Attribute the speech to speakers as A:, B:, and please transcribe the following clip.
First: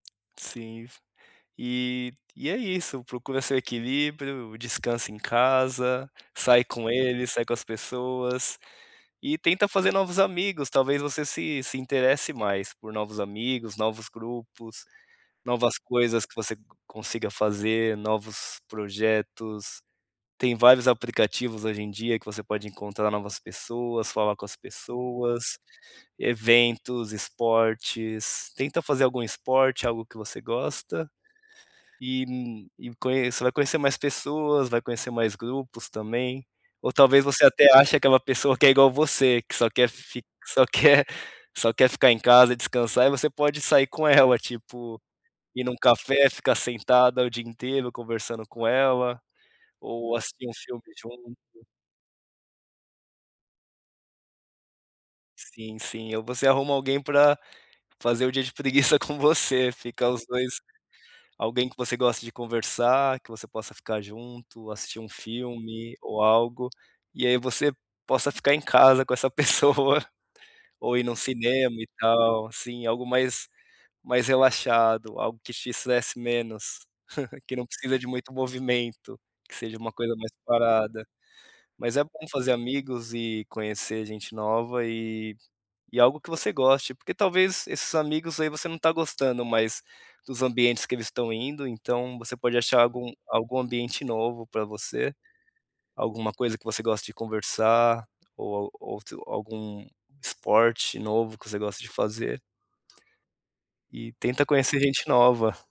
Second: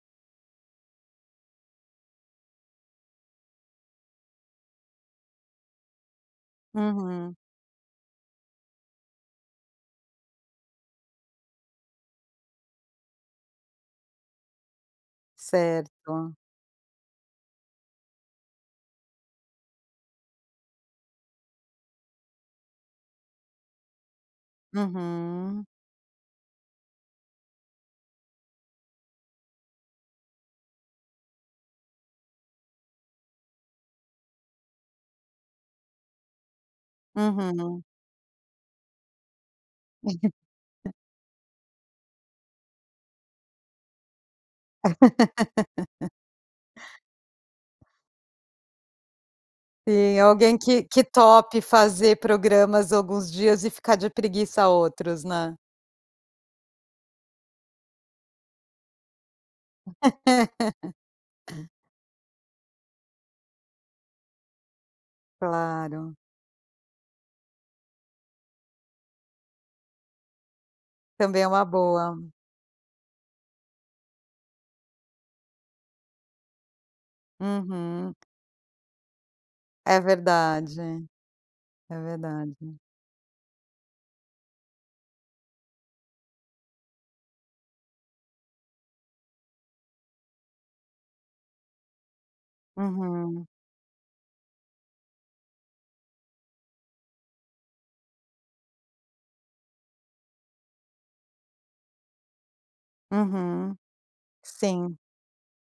A: Sim. E e é isso, procura seu equilíbrio, descansa em casa, sai com ele,
B: Uhum.
A: sai com as pessoas, e tenta fazer novos amigos talvez você se se interesse mais por novos amigos, novos grupos, novas coisas
B: Certo.
A: que você co consiga fazer, novos projetos, tem vários aplicativos hoje em dia que você pode encontrar novas pessoas, falar com as pessoas,
B: Uhum.
A: eventos, esportes, tenta fazer algum esporte, algo que você gosta, e conheça vai conhecer mais pessoas, vai conhecer mais grupos também, ou talvez você até
B: Uhum.
A: ache aquela pessoa que é igual você, que só quer fic que só quer só quer ficar em casa e descansar e você pode sair com ela tipo, ir num café, ficar sentada o dia inteiro conversando com ela, ou
B: Sim
A: assistir um
B: alguém
A: filme
B: que que
A: junto.
B: tope fazer programas alguns dias e ficar de preguiça a outros, né.
A: Sim, sim ou você arruma alguém para fazer o dia de preguiça com você, fica os dois alguém que você goste de conversar, que você possa ficar junto, assistir um filme
B: Claro.
A: ou algo, e aí você possa ficar em casa com essa pessoa, ou ir num
B: Também é uma
A: cinema e
B: boa.
A: tal assim algo mais mais relaxado, algo que te estresse menos, que não precisa de
B: Uhum.
A: muito movimento, que seja uma
B: É
A: coisa mais
B: verdade,
A: parada. Mas
B: é
A: é bom fazer
B: verdade.
A: amigos e conhecer gente nova e e algo que você goste porque talvez esses amigos aí você não está gostando mais dos ambientes que eles estão indo, então você pode achar algum
B: Uhum.
A: algum ambiente novo para você, alguma coisa que você goste de conversar, ou outro ou algum esporte novo que você goste de fazer.
B: Uhum,
A: E tenta conhecer
B: sim.
A: gente nova.